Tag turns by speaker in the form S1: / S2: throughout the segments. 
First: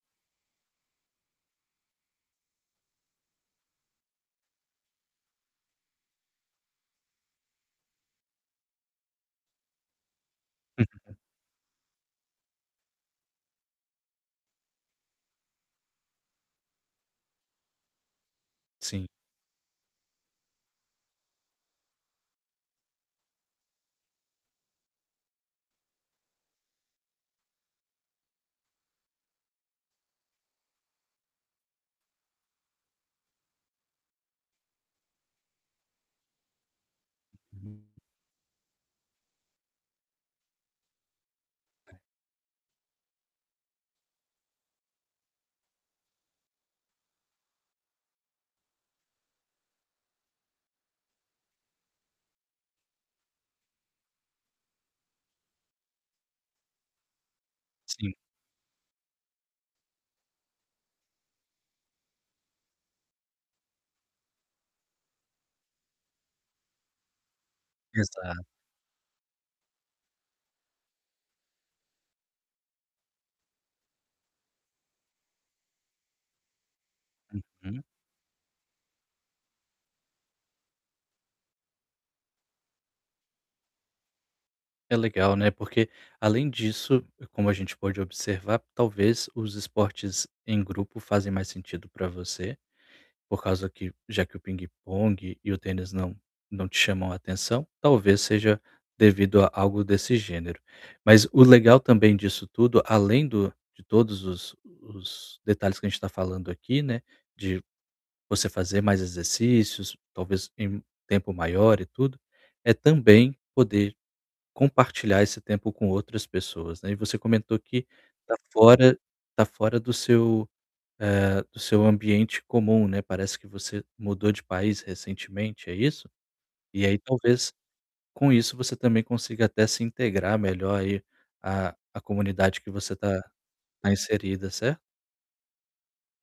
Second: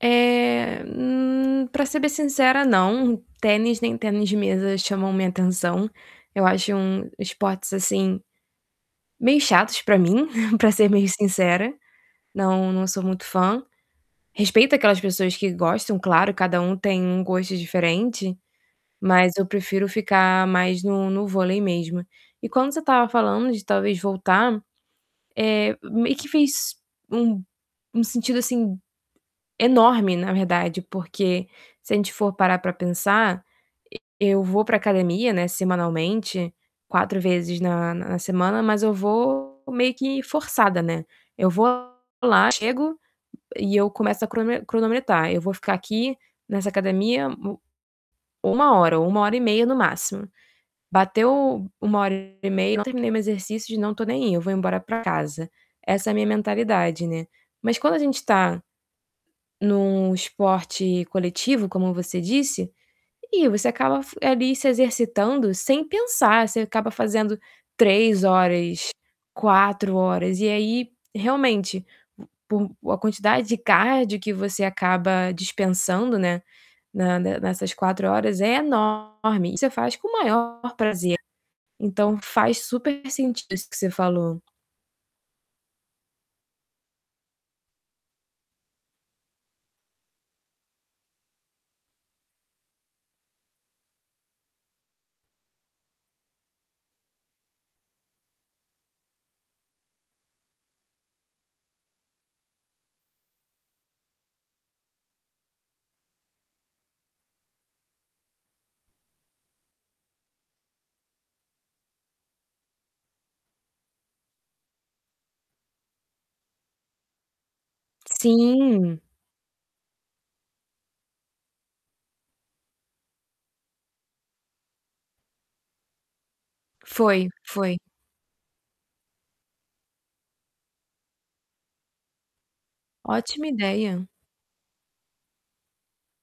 S1: Eh, hum, pra ser bem sincera, não. Tênis, nem tênis de mesa chamam minha atenção. Eu acho um esportes, assim, meio chatos pra mim, pra ser meio
S2: [unintelligible]
S1: sincera. Não, não sou muito fã. Respeito aquelas pessoas que gostam, claro, cada um tem um gosto diferente,
S2: Sim.
S1: mas eu prefiro ficar mais no no vôlei mesmo. E quando você estava falando de talvez voltar, eh, meio que fez um um sentido, assim, enorme, na verdade, porque se a gente for parar pra pensar, e eu vou pra academia, né, semanalmente, 4 vezes na na semana, mas eu vou meio que forçada, né. Eu vou lá, chego e eu começo a cronome cronometrar: "Eu vou ficar aqui nessa academia u uma hora ou 1 hora e meia no máximo. Bateu 1 hora e meia e eu não terminei meu exercício, não tô nem aí, eu vou embora pra casa.", essa é a minha mentalidade, né. Mas quando a
S2: Sim.
S1: gente tá num esporte coletivo, como você disse, ih, você acaba f ali se exercitando sem pensar. Você acaba fazendo 3
S2: Exato.
S1: horas, 4 horas, e aí realmente, por a quantidade de cardio que você acaba dispensando, né, na ne nessas
S2: Uhum.
S1: 4 horas é enorme e você faz com o maior prazer. Então faz super sentido isso que você falou.
S2: É legal, né, porque, além disso, como a gente pode observar, talvez os esportes em grupo fazem mais sentido pra você, por causa que já que o pingue-pongue e o tênis não não te chamam a atenção, talvez, seja devido a algo desse gênero. Mas o legal também disso tudo, além do de todos os os detalhes que a gente tá falando aqui, né, de você fazer mais exercícios, talvez, em tempo maior e tudo, é também poder compartilhar esse tempo com outras pessoas, né. E você comentou que tá fora
S1: Sim.
S2: tá fora do seu, eh, do seu ambiente comum, né. Parece que você mudou de país recentemente, é isso? E aí
S1: Foi,
S2: talvez
S1: foi.
S2: com isso você também consiga até se integrar melhor aí à à comunidade que você tá
S1: Ótima
S2: tá
S1: ideia.
S2: inserida, certo?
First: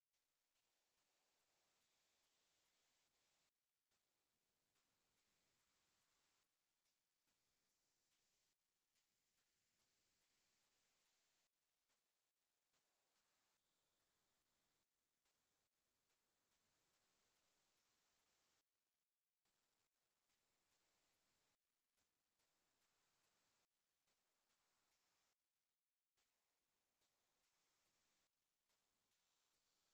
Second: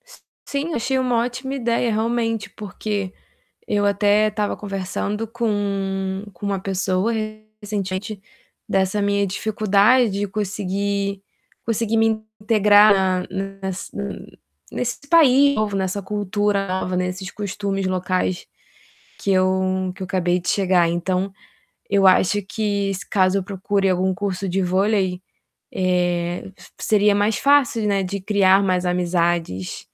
S1: S sim, achei uma ótima ideia, realmente, porque eu até estava conversando com com uma pessoa recentemente dessa minha dificuldade de conseguir conseguir me integrar na nessa n nesse país novo, nessa cultura nova, nesses costumes locais que eu que eu acabei de chegar. Então eu acho que se caso eu procure algum curso de vôlei, eh, se seria mais fácil, né, de criar mais amizades.